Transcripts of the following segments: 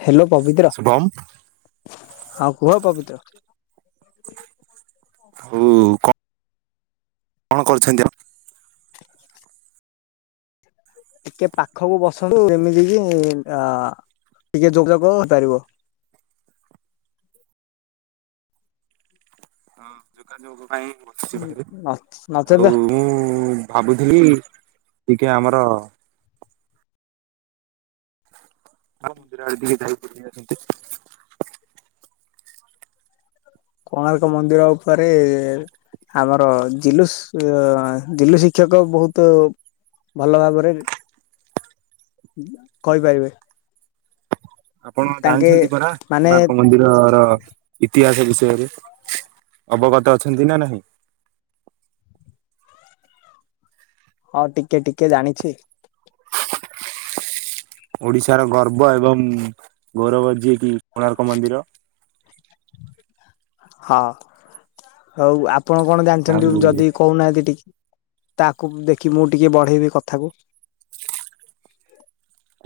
Hello Pabitra Shubham ଆଉ କୁହ ପବିତ୍ର । ହଉ କ କଣ କରୁଛନ୍ତି ଆ ଟିକେ ପାଖକୁ ବସନ୍ତୁ ଯେମିତି କି ଆଁ ଟିକେ ଯୋଗାଯୋଗ ହେଇପାରିବ । ହଁ ଯୋଗାଯୋଗ । ପାଇଁ ବସିଛି ବାହରେ ନଚେତ ଆଉ ମୁଁ ଭାବୁଥିଲି । ଟିକେ ଆମର । ନା ମ ମୁଦ ଦି ରା ଏଇଠି ଟିକେ ହେଲ୍ପ କରିଦେଇ ଆ [unintelligible] କୋଣାର୍କ ମନ୍ଦିର ଉପରେ ଆମର ଜିଲୁଶ ଆଁ ଜିଲୁ ଶିକ୍ଷକ ବହୁତ ଭଲ ଭାବରେ କହିପାରିବେ । ଆପଣ ଜାଣିଛନ୍ତି ପରା କୋଣାର୍କ ମନ୍ଦିରର ଇତିହାସ ବିଷୟରେ । ସୟରେ ଅବଗତ ଅଛନ୍ତି ନା ନାହିଁ । ହଁ ଟିକେ ଟିକେ ଜାଣିଛି। ଓଡିଶାର ଗର୍ବ ଏବଂ ଗୌରବ ଯିଏ । କି କୋଣାର୍କ ମନ୍ଦିର । ହଁ ହଉ ଆପ ଆପଣ କଣ ଜାଣିଛନ୍ତି ଆଉ ଯଦି କହୁନାହାନ୍ତି ଟିକେ । ତାକୁ ଦେଖି ମୁଁ ଟିକେ ବଢେଇବି କଥାକୁ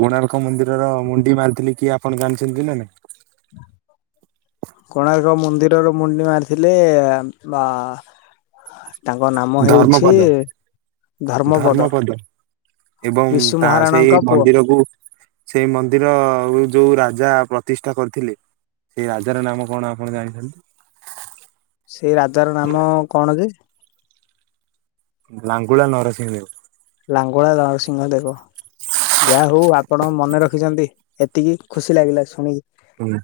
କୋଣାର୍କ ମନ୍ଦିରର ମୁଣ୍ଡି ମାରିଥିଲି, କିଏ ଆପ ପଣ ଜାଣିଛନ୍ତି ନା ନାଇଁ? କୋଣାର୍କ ମନ୍ଦିରର ମୁଣ୍ଡି ମାରିଥିଲେ ବା ତାଙ୍କ ନାମ ହେଉଛି ଧର୍ମପଦ। ଧର୍ମପଦ ଏବଂ ବିଶୁ ତା ମହାରାଣାଙ୍କ ସେଇ ପୁଅ। ମନ୍ଦିରକୁ ସେଇ ମନ୍ଦିର ଯଉ ରାଜା ପ୍ରତିଷ୍ଠା କରିଥିଲେ, ସେଇ ରାଜାର ନାମ କଣ ଆପଣ ଜାଣିଛନ୍ତି? ସେଇ ରାଜାର ନାମ କଣ ଯେ? ଲାଙ୍ଗୁଳା ନରସିଂହବ। ଲାଙ୍ଗୁଳା ନରସିଂହ ଦେବ। ଯାହା ହଉ ଆପଣ ମନେ ରଖିଚନ୍ତି ଏତିକି ଖୁସି ଲାଗିଲା ଶୁଣିକି। ହୁଁ।